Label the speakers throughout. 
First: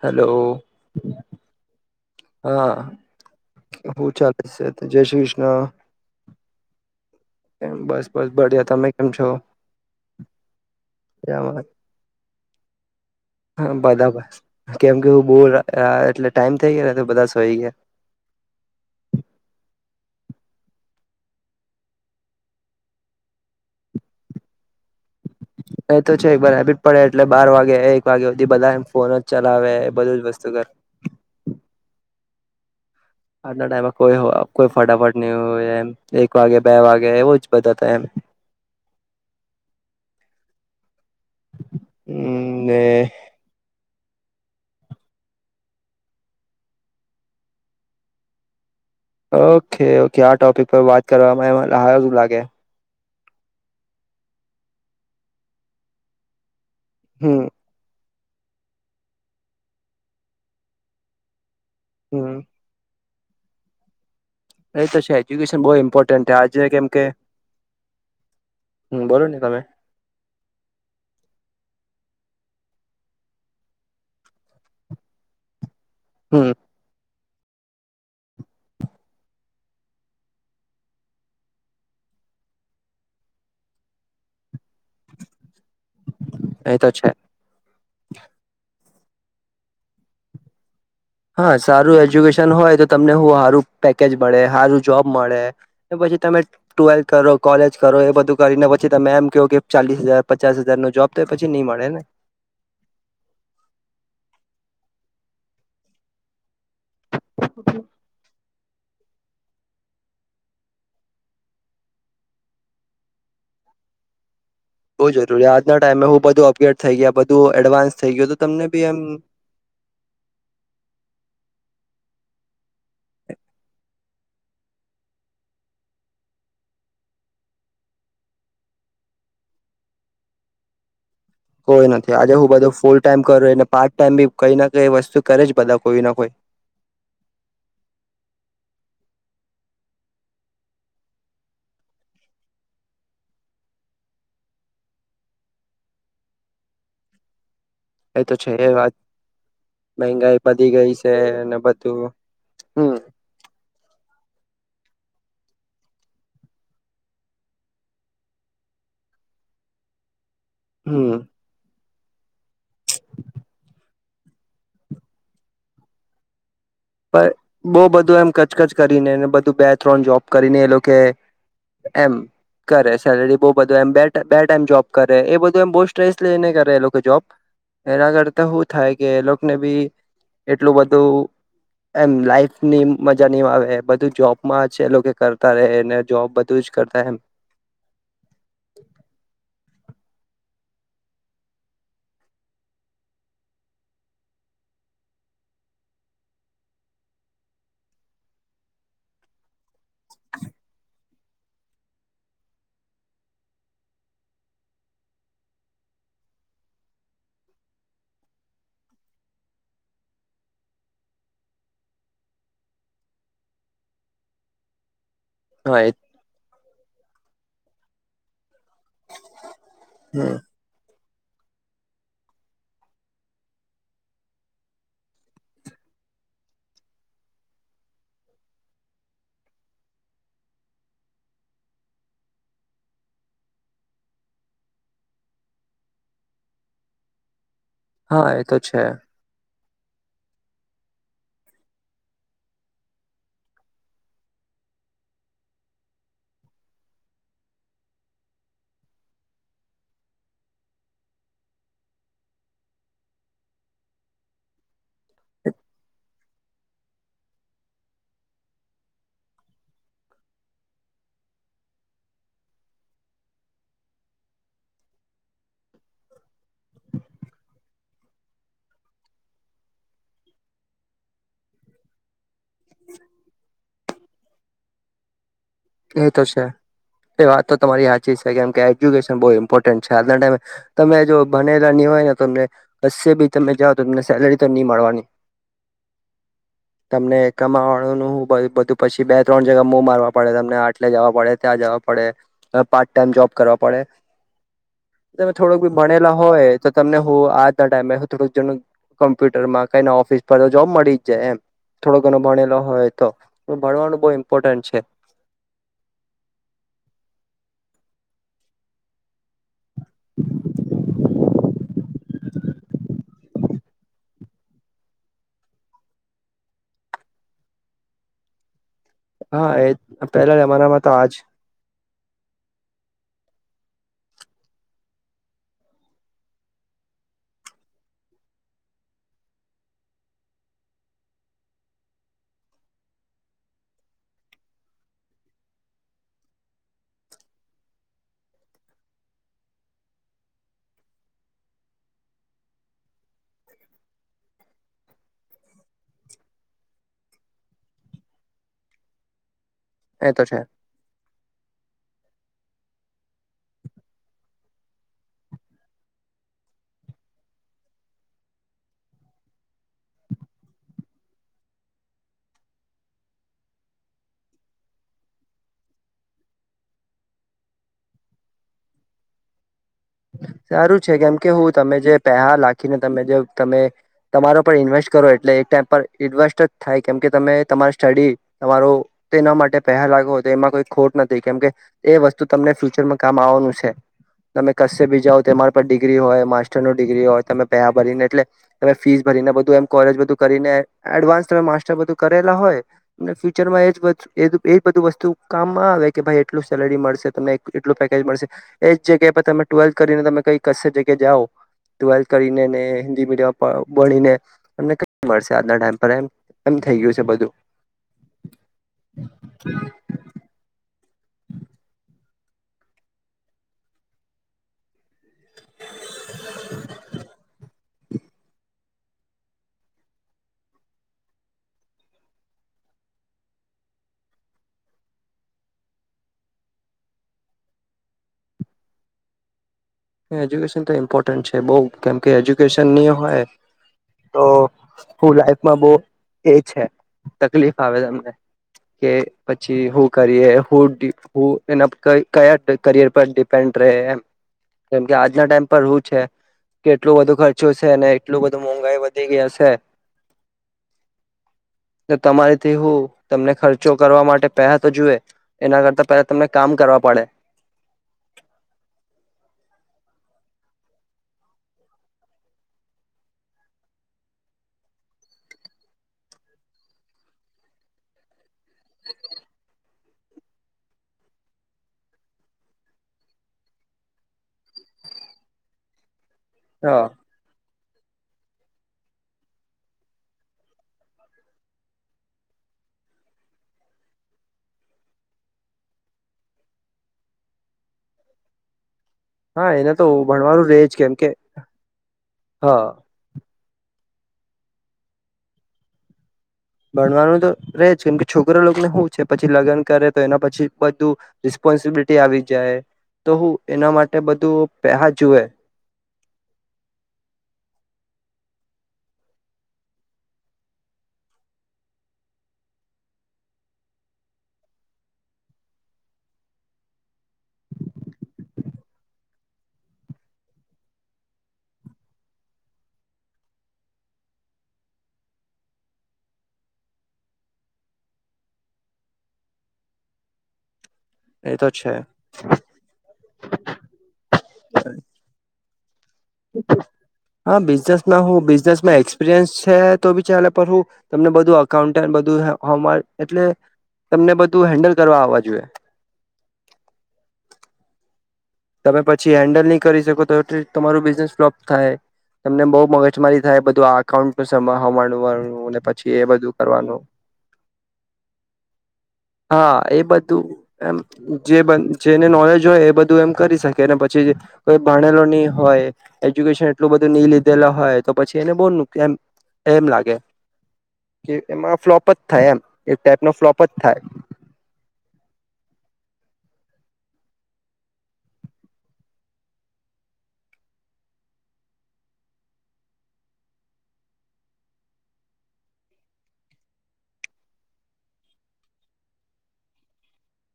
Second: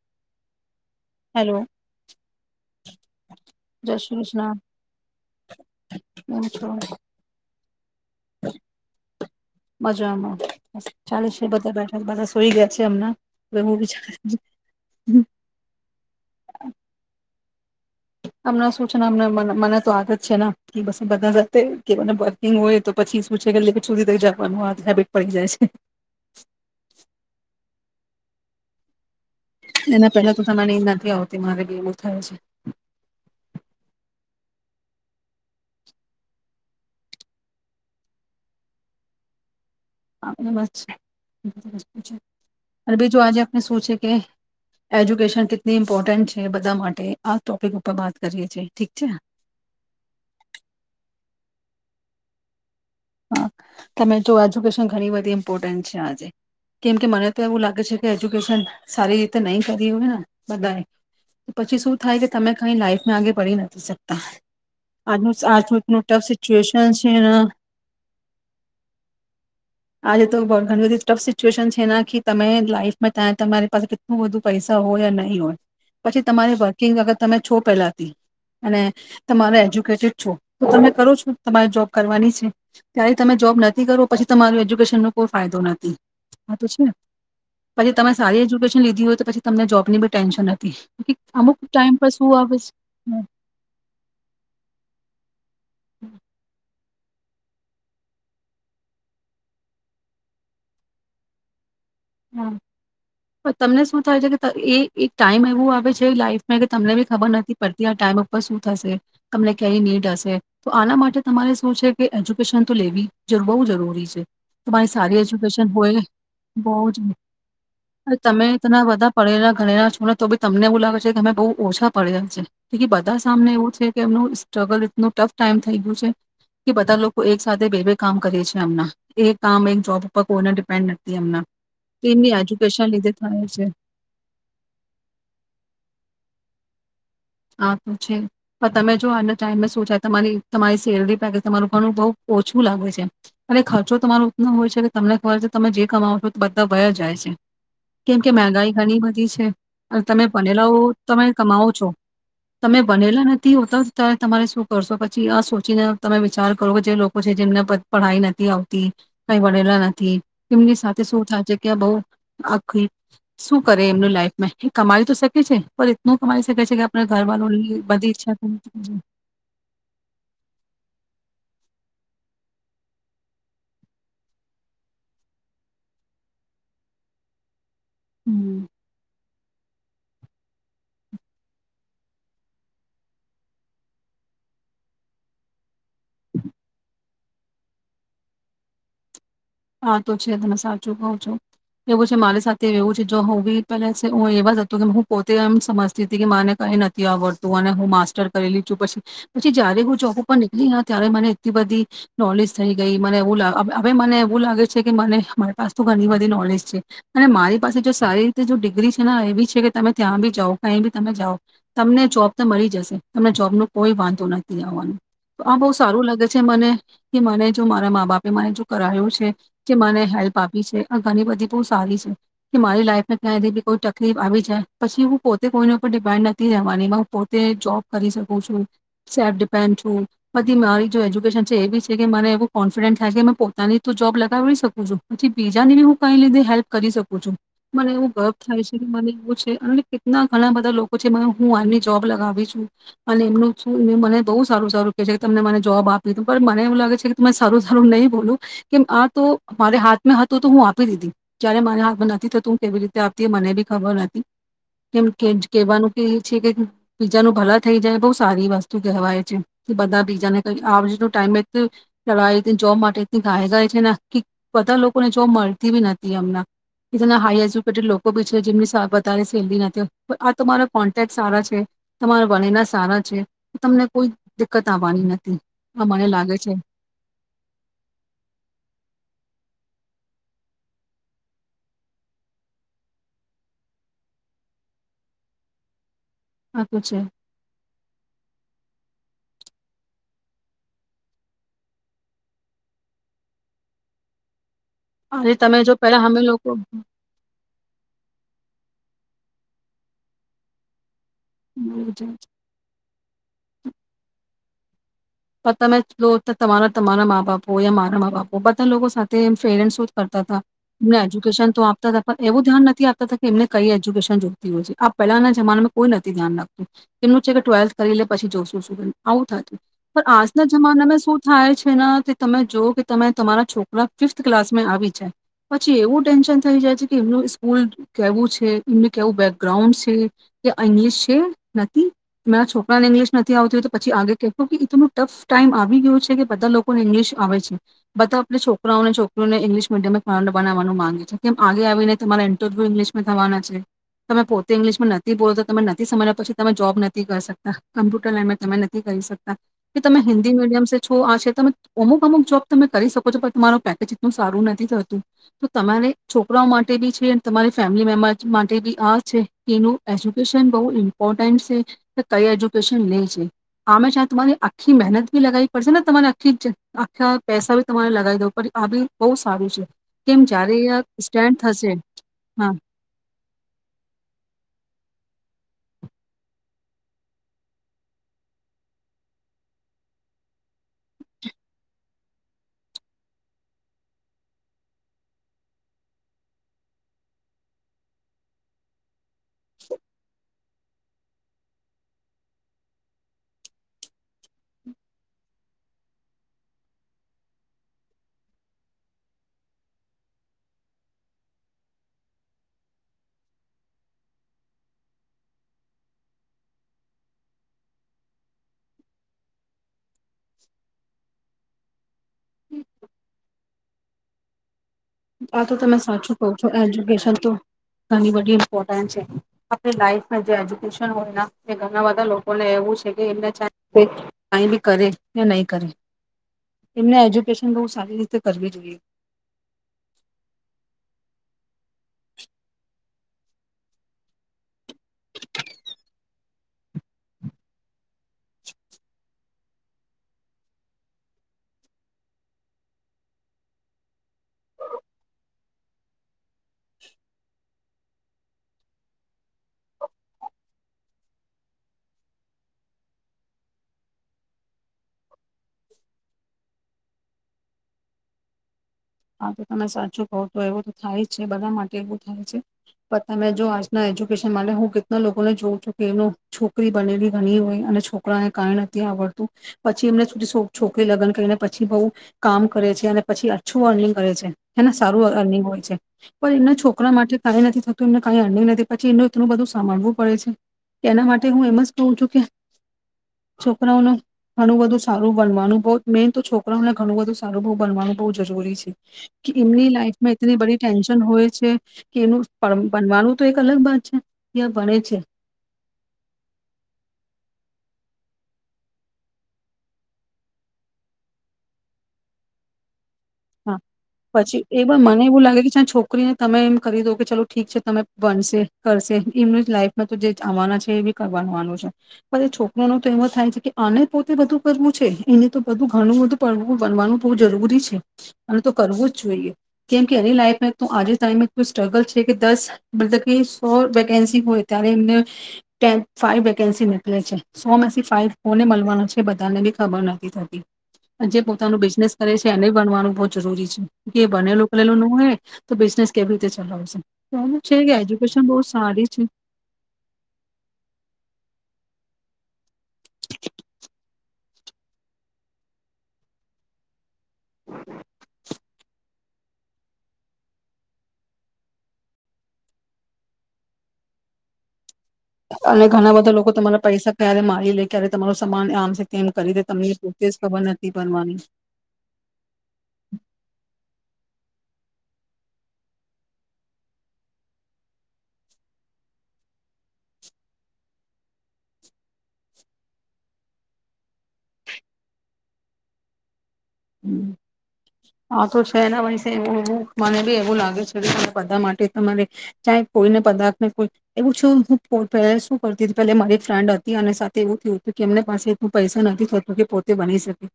Speaker 1: Hello.
Speaker 2: Hello
Speaker 1: હા.
Speaker 2: જય
Speaker 1: હ
Speaker 2: શ્રી
Speaker 1: ચાલે
Speaker 2: કૃષ્ણ
Speaker 1: છે? જય શ્રી કૃષ્ણ.
Speaker 2: કેમ છો
Speaker 1: [unintelligible] બસ બિયા તમે કેમ છો?
Speaker 2: મજામાં ચાલે
Speaker 1: હ
Speaker 2: છે બધા બેઠા બધા સોઈ ગયા છે હમણાં હવે હું વિચાર
Speaker 1: બધા કેમ કે હું બો એટલે ટાઈમ થઇ ગયો. બધસ હોય ગયા.
Speaker 2: હમણાં શું છે ને મને તો આદત જ છે ને પછી બધા જા કે મને વર્કિંગ હોય તો પછી શું છે કે લેખટ સુધી થઈ જવાનું હેબિટ પડી જાય છે
Speaker 1: એ તો છે એક હેબીટ જ પડે એટલે બાર વાગે વાગ્યા બધા ફોન ચલાવે
Speaker 2: એના
Speaker 1: બધું જ
Speaker 2: પેલા તો
Speaker 1: વસ્તુ કરે
Speaker 2: તમારી નથી આવતી મારેબી એવું થાય છે
Speaker 1: આજના ટાઈમમાં કોઈ કોઈ ફટાફટ નહી હોય એમ એક વાગે બે વાગે એવું જ બધા હતા એમ
Speaker 2: આપમને છે
Speaker 1: હમ્મ, ને
Speaker 2: [unintelligible] જો આજે આપને શું છે કે કે એજ્યુકેશન કેટલી ઇમ્પોર્ટન્ટ છે બધા માટે આ ટોપિક ઉપર વાત કરીએ છીંએ
Speaker 1: ઓકે ઓકે આ ટોપિક પર વાત કરવામાં હારું શું લાગે
Speaker 2: હા તમે જો એજ્યુકેશન ઘણી બધી ઇમ્પોર્ટન્ટ છે આજે કેમ કે મને તો
Speaker 1: હમ
Speaker 2: એવું લાગે છે એજ્યુકેશન સારી રીતે નહી કરી હોયને બધાએ પછી શું થાય કે તમે
Speaker 1: હમ
Speaker 2: કઈ લાઈફ મેં આગે પડી નથી શક તા
Speaker 1: એ તો છે
Speaker 2: આજ
Speaker 1: એજ્યુકેશન બહુ
Speaker 2: આજનું એટલું ટફ
Speaker 1: ઇમ્પોર્ટન્ટ છે આજે કેમ
Speaker 2: સિચ્યુએશન
Speaker 1: કે
Speaker 2: છે
Speaker 1: હમ્મ બોલો ને તમે
Speaker 2: આજે તો બાઘાનું ટફ સિચુએશન છે તમે લાઈફમાં ત્યાં તમારી પાસે કેટલું બધું પૈસા હોય નહી હોય પછી
Speaker 1: હમ
Speaker 2: તમારે વર્કિંગ વગર તમે છો પહેલાથી અને તમારે એજ્યુકેટેડ છો તો તમે કરો છો તમારે જોબ કરવાની છે ત્યારે તમે જોબ નથી કરો પછી તમાર એજ્યુકેશન નો કોઈ ફાયદો નથી હા તો
Speaker 1: એ
Speaker 2: છેને
Speaker 1: છે
Speaker 2: પછી તમે સારી એજ્યુકેશન... લીધી હોય તો પછી તમને જોબની બી ટેન્શન નથી.
Speaker 1: હા સારું એજ્યુકેશન હોય તો તમને
Speaker 2: હમ
Speaker 1: એવું હારું પેકેજ મળે હારું જોબ મળે. ને પછી તમે... ટુવેલ્થ કરો કોલેજ કરો એ બધું કરીને પછી તમે એમ કેવ કે ચાલીસ હજાર પચાસ હજાર નો જોબ તો એ પછી ની મળે ને.
Speaker 2: હ પણ તમને શું થાય છે કે એ એક ટાઈમ એવું આવે છે લાઈફ... મે કે તમને બી ખબર નથી પડતી આ ટાઈમ આપવા શું... થશે તમને કઈ નીડ હશે તો આના માટે તમારે શું છે કે એજ્યુકેશન તો લેવી જ બહુ જરૂરી છે. તમારી
Speaker 1: બહું
Speaker 2: સારી
Speaker 1: જરૂરી
Speaker 2: એજ્યુકેશન
Speaker 1: આજના
Speaker 2: હોય
Speaker 1: ટાઈમે હું બધું
Speaker 2: બહુ
Speaker 1: અપગ્રેડ થઈ... ગયા બધું એડવાન્સ થઈ ગયું તો
Speaker 2: તમે
Speaker 1: તમને
Speaker 2: એટલા
Speaker 1: બી એમ
Speaker 2: બધા પડેલા ગણેલા છો ને તો બી તમને એવું લાગે છે કે તમે બહુ... ઓછા પડેલા છે બધા સામને એવું છે કે એમનું સ્ટ્રગલ એટલું ટફ ટાઈમ થઈ ગયું છે કે બધા લોકો એક સાથે બે બે કામ કરે છે અમના, એક કામ એક જોબ ઉપર કોઈને ડિપેન્ડ નથી અમના.
Speaker 1: કોઈ નથી આજે હું બધું ફૂલ ટાઈમ કરુંને
Speaker 2: છે
Speaker 1: પાર્ટ ટાઈમ બી કઈ ના કઈ વસ્તુ કરે જ બધા કોઈ ના કોઈ.
Speaker 2: હા તો છે પણ તમે જો આજના ટાઈમમાં શું છે તમારી તમારી સેલરી પેકેજ તમારૂલોકોનું બહુ ઓછું લાગે છે, અને ખર્ચો તમારો એટલો હોય છે કે તમને ખબર છે, તમે જે કમાવો છો તો બધા વયા જાય છે. કેમ
Speaker 1: એ
Speaker 2: કે
Speaker 1: તો છે એ
Speaker 2: મહેંગાઈ
Speaker 1: વાત
Speaker 2: ઘણી બધી છે, અને તમે
Speaker 1: મહેંગાઈ વધી
Speaker 2: પનેલાઓ
Speaker 1: ગઈ છે
Speaker 2: તમે
Speaker 1: ને
Speaker 2: કમાવો છો.
Speaker 1: બધું
Speaker 2: તમે
Speaker 1: હમ
Speaker 2: બનેલા નથી હોતા. તમારે શું કરશો પછી? આ સોચીને તમે વિચાર કરો કે જે લોકો છે, જેમને પઢાઈ નથી આવતી, કંઈ [unintelligible] નથી. તેમમની સાથે
Speaker 1: હમ
Speaker 2: શું થાય છે કે બઉ આખી શું કરે એમનું લાઈફમેં કમાવી તો શકે છે, પણ ઈતના કમાવી શકે છે કે આપણે
Speaker 1: પણ બહુ
Speaker 2: ઘરવાળોની બધી
Speaker 1: બધું એમ
Speaker 2: ઈચ્છા પૂરી
Speaker 1: કચકચ
Speaker 2: થઈ જાય
Speaker 1: કરીને બધું, બે-ત્રણ જોબ કરીને, એ લોકો કે એમ કરે, સેલરી બહુ બધું, એ બે-બે ટાઈમ જોબ કરે, એ બધું, એ બો સ્ટ્રેસ લઈને કરે, એ લોકો જોબ એના કરતા
Speaker 2: હમ
Speaker 1: શું થાય કે એ લોકોને બી એટલું બધું એમ લાઈફની મજા નહીં આવે. બધું જોબમાં છે. એ લોકો કરતા રહેને, જોબ બધું જ કરતા એમ
Speaker 2: હા, તો છે. તમે સાચું કઉ છો. એવું છે, મારી સાથે એવું છે. જો હું બી પેલા હું એવા જ હતું કે હું પોતે એમ સમજતી હતી કે માને કઈ નથી આવડતું, અને હું માસ્ટર કરી લી છું. પછી પછી જ્યારે હું જોબ ઉપર નીકળી, ત્યારે મને એટલી બધી નોલેજ થઈ ગઈ. મને એવુ લાગે હવે મને એવું લાગે છે કે મને, મારી પાસે તો ઘણી બધી નોલેજ છે, અને મારી પાસે જો સારી રીતે ડિગ્રી છે. એવી છે કે તમે ત્યાં બી જાઓ, કંઈ બી તમે જાઓ, તમને જોબ તો મળી જશે. તમને જોબ ન કોઈ વાંધો નથી આવવાનું. આ બહુ
Speaker 1: હા એ
Speaker 2: સારું લાગે છે મને. કે મને જો મારા મા બાપે મને જો કરાવે. જે મને હેલ્પ આપી છે. આ ઘણી બધી બહુ સારી છે કે મારી લાઈફને ક્યાંયથી બી કોઈ તકલીફ આવી જાય, પછી હું પોતે કોઈને ઉપર ડિપેન્ડ નથી રહેવાની. હું પોતે જોબ કરી શકું છું, સેલ્ફ ડિપેન્ડ છું. બધી મારી જો એજ્યુકેશન છે, એ બી છે કે માને એવું કોન્ફિડન્ટસ થાય છે મેં પોતાની જ તો જોબ લગાવીડી શકું છું. પછી બીજાને બી હું કઈ લીધે હેલ્પ કરી શકું છું. મને એવું
Speaker 1: હા
Speaker 2: ગવ
Speaker 1: એ તો
Speaker 2: થાય છે. મને એવું છે, અને કેટલા ઘણા બધા લોકો છે. હું આમની જોબ લગાવી છું અને એમનું મને બહુ સારું-સારું કે છે કે, તમને મને જોબ આપી. પણ મને એવું લાગે છે કે, તમે સારું-સારું નહીં બોલુ કેમ? આ તો મારે હાથમાં હતું, તો હું આપી દીધી. જ્યારે મારે હાથમાં નથી થતું, હું કેવી રીતે આપતી? મને બી ખબર નથી. કેમ કે કેહેવાનું કે છે કે બીજા ને ભલું થઈ જાય, બહુ સારી વસ્તુ કહેવાય છે. કે બધા બીજાને ક આ ટાઈમ ચાવ જોબ માટે ગાય ગ છે ના કી બધા લોકોને જો મળતી બી નથી અમના જેના હાઈ એજ્યુકેટેડ લોકો બી છે, જેમની વધારે સેલેરી નથી. આ તમારા કોન્ટેક સારા છે, તમારા [unintelligible] સારા છે. તમને કોઈ દિકકત આવવાની નથી. આ મને
Speaker 1: એ તો
Speaker 2: લાગે
Speaker 1: છે. એ વાત તો તમારી હયાચી છે, કેમ કે એજ્યુકેશન બહુ ઇમ્પોર્ન્ટ છે. આજના ટાઈમે તમે જો ભનેલા નહીં હોય ને તમને કસે બી તમે જાવ તો તમને સેલેરી નહીં મળવાની.
Speaker 2: આ તો છે.
Speaker 1: તમને કમાવાળો નું બધું પછી બે ત્રણ જગા મો મારવા પડે. આટલે જવા પડે, ત્યાં જવા પડે પાર્ટ ટાઈમ જોબ કરવા પડે. તમે
Speaker 2: અરે
Speaker 1: થોડુંક બી
Speaker 2: જો પેલા
Speaker 1: ભણેલા
Speaker 2: અમે લોકો
Speaker 1: હોય તો તમને હું આજના ટાઈમે હ થોડુંક જણ કોમ્પ્યુટર માં કઈ ઓફિસ પર તો જોબ મળી. એમ થોડો ઘણો ભણેલો હોય તો ભણવાનું બ ઇ્પોર્ટેન્ટ છે.
Speaker 2: તમે તમારા તમારા મા બાપો યા મારા મા બાપ હો બધા લોકો સાથે ફેરેન્ટ કરતા હતાજુ. એ તો આપતા પણ એવું ધ્યાન નથી આપતા કે એમને કઈ એજ્યુકેશન જોઈતી હોય છે આ પહેલાના જમાનામાં કોઈ નથી ધ્યાન રાખતું એમનું છે કે ટ્વેલ્થ કરી લે પછી જોશું શું. આવું
Speaker 1: હા
Speaker 2: થતું
Speaker 1: એ.
Speaker 2: પણ
Speaker 1: પેલા
Speaker 2: આજના
Speaker 1: તો
Speaker 2: જમાનામાં
Speaker 1: આજ
Speaker 2: શું થાય છેના તે તમે જો કે તમે તમારા છોકરા ફિફથ ક્લાસમાં આવી જાય પછી એવું ટેન્શન થઈ જાય છે કે એમનું સ્કૂલ કેવું છે. એમનું કેવું બેકગ્રાઉન્ડ છે કે ઇંગ્લિશ છે નથી, તમારા છોકરા ને ઇંગ્લિશ નથી આવતી હો તો પછી આગે. ું ટફ ટાઈમ આવી ગયું છે કે બધા લોકોને ઈંગ્લિશ આવે છે. બધા આપે છોકરાઓને છોકરીઓને ઇંગ્લિશ મીડયમ બનાવાનું માંગે છે. કેમ આગે આવીને તમારા ઇન્ટરવ્યુ ઇંગ્લિશમાં થવાના છે. તમે પોતે ઇંગ્લિશમાં નથી બોલો તો તમે નથી સમજ્યા પછી તમે જોબ નથી કરી સકતા કમ્પ્યુટર લાઈનમાં તમે નથી કરી શકતા. કે તમે
Speaker 1: એ તો
Speaker 2: હિન્દી
Speaker 1: છે
Speaker 2: મીડિયમ છો આ છે. તમે અમુક અમુક જોબ તમે કરી શકો છો પણ તમારું પેકેજ એટું સારું નથી થતું તો તમારે છોકરાઓ માટે બી છે તમારી ફેમિલી મેમ્બર્ માટે બી આ છે. કે એનું એજ્યુકેશન બહુ ઇમ્પોર્ટન્ટ છે કે કઈ એજ્યુકેશન લે છે આમે તમારી આખી મહેનત બી લગાવી પડશે ને તમારે આખી આખા પૈસા ભી તમારે લગાવી દવું પડે આ બી બહુ સારું છે. કેમ જયારે આ
Speaker 1: સારું છે કેમ કે
Speaker 2: સ્ટેન્ડ
Speaker 1: હું
Speaker 2: થશે
Speaker 1: તમે જે પેસા
Speaker 2: હા
Speaker 1: લખીને તમે જે તમે તમારા પર ઇન્વેસ્ટ કરો. એટલે એક ટાઈમ પર એડવસ્ટ જ થાય કેમ કે તમે તમારી સ્ટડી તમારો તેના માટે પહે લાગો તો એમાં કોઈ ખોટ નથી કેમકે એ વસ્તુ તમને ફ્યુચરમાં કામ આવવાનું છે. તમે ક બીજાવ તમારા પર ડિગ્રી હોય માસ્ટર ન ડિગ્રી હોય તમે પેહ ભરીને એટલે તમે ફીસ ભરીને બધું એમ કોલેજ બધું કરીને એડવાન્સ તમે માસ્ટર બધું કરેલા હોય ફ્યુચરમાં એ એ બધું વસ્તુ કામમાં આવે કે ભાઈ એટલું સેલેરી મળશે તમને એટલું પેકેજ મળશે. એજ જગ્યા પર તમે ટ્વેલ્થ કરીને તમે કઈ કશ જગ્યા જાઓ ટ્વેલ્થ કરીને હિન્દી મીડિયમ બોનેમને મળશે આજના ટાઈમ પર એમ થઈ ગયું છે બધું.
Speaker 2: આ તો તમે સાચું કહો છો એજ્યુકેશન તો ઘણી બધી ઇમ્પોર્ટન્સ છે આપ લાઈફમાં જે એજ્યુકેશન હોય એ ઘણા બધા લોકોને એવું છે કે એમને કંઈ બી કરે કે નહીં કરે એમને એજ્યુકેશન બહુ સારી રીતે કરવી જોઈએ.
Speaker 1: એજુકેશન તો ઇમ્પોર્ટન્ટ છે બ કેમકે એજ્યુકેશનની હોય તો હું લાઈફમાં બ એ છે. તકલીફ આવે તમને કે પછી હું કરીએું એના કયા કરિયર પર ડિપેન્ડ રહે એમ. કેમ કે આજના ટાઈમ પર હું છે કે એટલું બધું ખર્ચું છે અને એટલું બધું મોંઘાાઈ વધી ગયા છે તો તમારીથી હું તમને ખર્ચો કરવા માટે પહેહ તો જોુએ એના કરતા પહેલા તમને કામ કરવા પડે.
Speaker 2: હા તો તમે સાચું કહ તો એવું તો થાય જ છે બધા માટે એવું થાય છે પણ તમે જો આજના એજ્યુકેશન માટે હું કેટલા લોકોને જોઉં છું કે એનું છોકરી બનેલી ઘણી હોય અને છોકરાને કાંઈ નથી આવડતું પછી એમને સુધી છોકરી લગ્ન કરીને પછી બહુ કામ કરે છે. અને પછી ું અર્નિંગ કરે છે, એના સારું અર્નિંગ હોય છે. પણ એના
Speaker 1: હા
Speaker 2: છોકરા માટે કઈ નથી થ. એમને કઈ અ્યું નથી પછી એનું એટલું બધું સાંભળવું પડે છે એના માટે હું એમ જ કહ છું કે છોકરાઓને ઘણું બધું સારું બનવાનું બહ મેન તો છોકરાઓને ઘણું બધું સારું બહ બનવાનું બ જરૂરી છે. કે
Speaker 1: હા
Speaker 2: એમની
Speaker 1: એને તો
Speaker 2: લાઈફમાં એટલી
Speaker 1: ભણવાનું
Speaker 2: બધી
Speaker 1: રેજ કેમ
Speaker 2: ટેન્શન
Speaker 1: કે
Speaker 2: હોય છે કે એમનું
Speaker 1: હા
Speaker 2: બનવાનું તો એક અલગ બાત છે. ક્યાં ભણે છે.
Speaker 1: ભણવાનું તો ર જ કેમ કે છોકરા લોકોને શું છે પછી લગ્ન કરે તો એના પછી બધું રિસ્પોન્સિબિલિટી આવી જાય. તો હું
Speaker 2: હા,
Speaker 1: એના માટે બધું
Speaker 2: પછી એવા
Speaker 1: પેહા
Speaker 2: મને એવું
Speaker 1: જુએ
Speaker 2: લાગે કે છોકરીને તમે એમ કરી દો કે ચાલો ઠીક છે તમે. બનશે કરશે એમને લાઈફમાં તો જે આવવાના છે એ બી કરવાનું વાનું છે પણ એ છોકરો ન તો એવો થાય છે કે આને પોતે બધું કરવું છે એને તો બધું ઘણું બધું પડવું બનવાનું બહુ જરૂરી છે. અને તો કરવું જ જોઈએ કેમ કે એની લાઈફ આજે ટ સ્ટ્રગલ છે કે દસ મતલ કે સો વેકેન્સી હોય ત્યારે એમને ફવ વેકેન્સી નીકળે છે. સો ફ કોને મળવા છે બધાને બી ખબર નથી થતી. જે
Speaker 1: એ તો
Speaker 2: પોતાનું
Speaker 1: છે
Speaker 2: બિઝનેસ કરે છે એને બનવાનું બહુ જરૂરી છે એ બનેલું ખલેલું ન હે તો બિઝનેસ કેવી રીતે ચલાવશે તો એમ
Speaker 1: હા
Speaker 2: છે કે
Speaker 1: બિઝનેસમાં હ
Speaker 2: એજ્યુકેશન બહુ
Speaker 1: બિઝનેસમાં
Speaker 2: સારી છે
Speaker 1: એક્સપિરિયન્સ છે તો બી ચાલે હું તમને બધું અઉ બધું હ એટલે તમને બધું ત હેન્ડલ કરવા આવવા જોઈએ.
Speaker 2: [inaudible]
Speaker 1: તમે પછી હેન્ડલ નહી કરી શકો તો એ તમારું બિઝનેસ ફ્લોપ થાય તમને બહુ મગજમારી થાય બધું આ અકાઉન્ટ ન સ
Speaker 2: અને
Speaker 1: પછ
Speaker 2: ઘણા
Speaker 1: બ
Speaker 2: બધા લોકો તમારા
Speaker 1: કરવાનું
Speaker 2: પૈસા ક્યારે મારી લે ક્યારે તમારું સમાન આમ છે તેમ
Speaker 1: હ
Speaker 2: કરી દે તમને પોતે જ ખબર નથી બનવાની
Speaker 1: નોલેજ હોય પછી કોઈ ભણેલો નહી હોય એજ્યુકેશન એટલું બધું નહી લીધેલા હોય તો પછી એને બ એમ લાગે કે એમાં ફ્લોપ થાય એ એક ટ ફલો થાય.
Speaker 2: હા તો છે એના વષવ મને બી એવું લાગે છે કે બધા માટે તમારે કોઈને પાર્થને એવું શું શું કરતી પ મારી ફ્રેન્ડ હતી અને સાથે એવું થયું હતું કે એમ પાસે એટલું પૈસા નથી થતો કે પોતે બની શકે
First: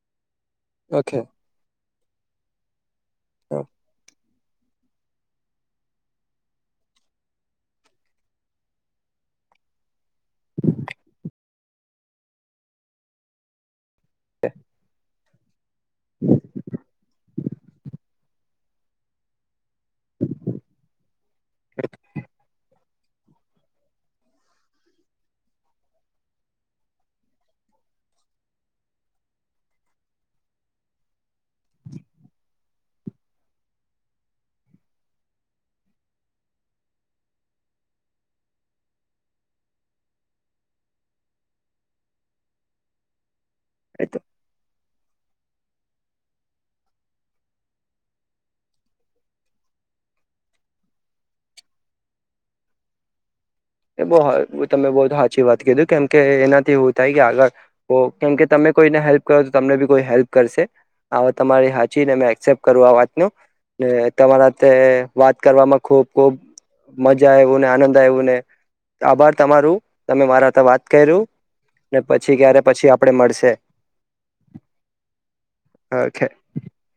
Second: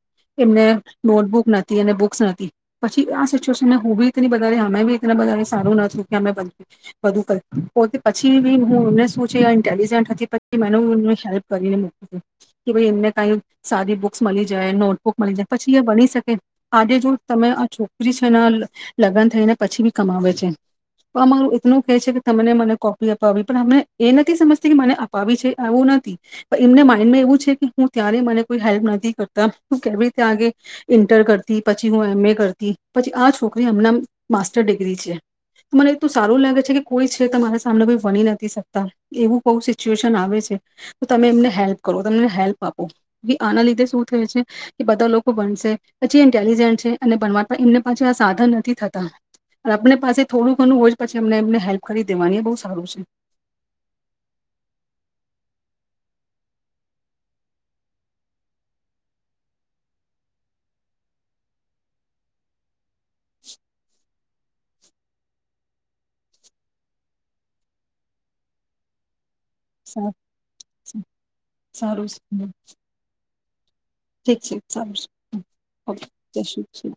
Speaker 2: એને
Speaker 1: ઓકે
Speaker 2: નોટબુક નથી અને બુક ઓકસસાથી [inaudible] પછી આ સિચ્યુએન ને હું બી બ અમે બી એ બધારે સારું નું કે અમે બધું કર પોતે પછી બી હું એમને શું છે ન્ટેલિજન્ટ હતી પછી મે હેલ્પ કરીને મકું કે ભાઈ એમને કઈ સારી મળી જાય નોટ હ મળી બની શકે આજે જો તમે આ છોકરી છેને લગ્ન થઈને પછી બી કમાવે છે તો આ મારું એટનું કેહે છે, કે તમને મને કો અપાવી પણ અમને એ નથી સમજતી કે મને અપાવી છે આવું નથી પણ એમને માઇન્ડમાં એવું છે કે હું ત્યારે મને કોઈ હેલ્પ નથી કરતા તું કેવી રીતે આગે ઇન્ટર કરતી પછી હું એમ એ કરતી પછી આ છોકરી અમને માસ્ટર ડિગ્રી છે મને એ તો સારું લાગે છે કે કોઈ છે તમારા સામને કો વણી નથી શકતા એવું બહ સિચ્યુએશન આવે છે તો તમે એમને હેલ્પ કરો તમને હેલ્પ આપો આના લીધે શું થય છે કે બધા લોકો પછી ઇન્ટેલજન્ટ છે અને બ એમને પાસે આ સાધન નથી થતા આપને પાસે થોડું ઘણું હોય પછી અમને એમને હેલ્પ કરી દેવાની એ બહ સારું છે
Speaker 1: બ તમે બહ સાચી વાત કીધું કેમકે એનાથી એવું થાય કે આગળ કેમ કે તમે કોઈને હેલ્પ કરો તો તમને બી કોઈ હેલ્પ કરશે આ તમારી સાચીને એક્સેપ્ટ કરું આ વાત [inaudible] તમારા વાત કરવામાં ખુબ ખુબ મજા આવું ને આનંદ આવ્યો ને આર. તમારું તમે મારા વાત
Speaker 2: છે
Speaker 1: કર્યું ને
Speaker 2: સારું
Speaker 1: પછી ક્યારે પછી આપડે મળશે
Speaker 2: ઠીક છે ચાલ
Speaker 1: ઓકે
Speaker 2: જય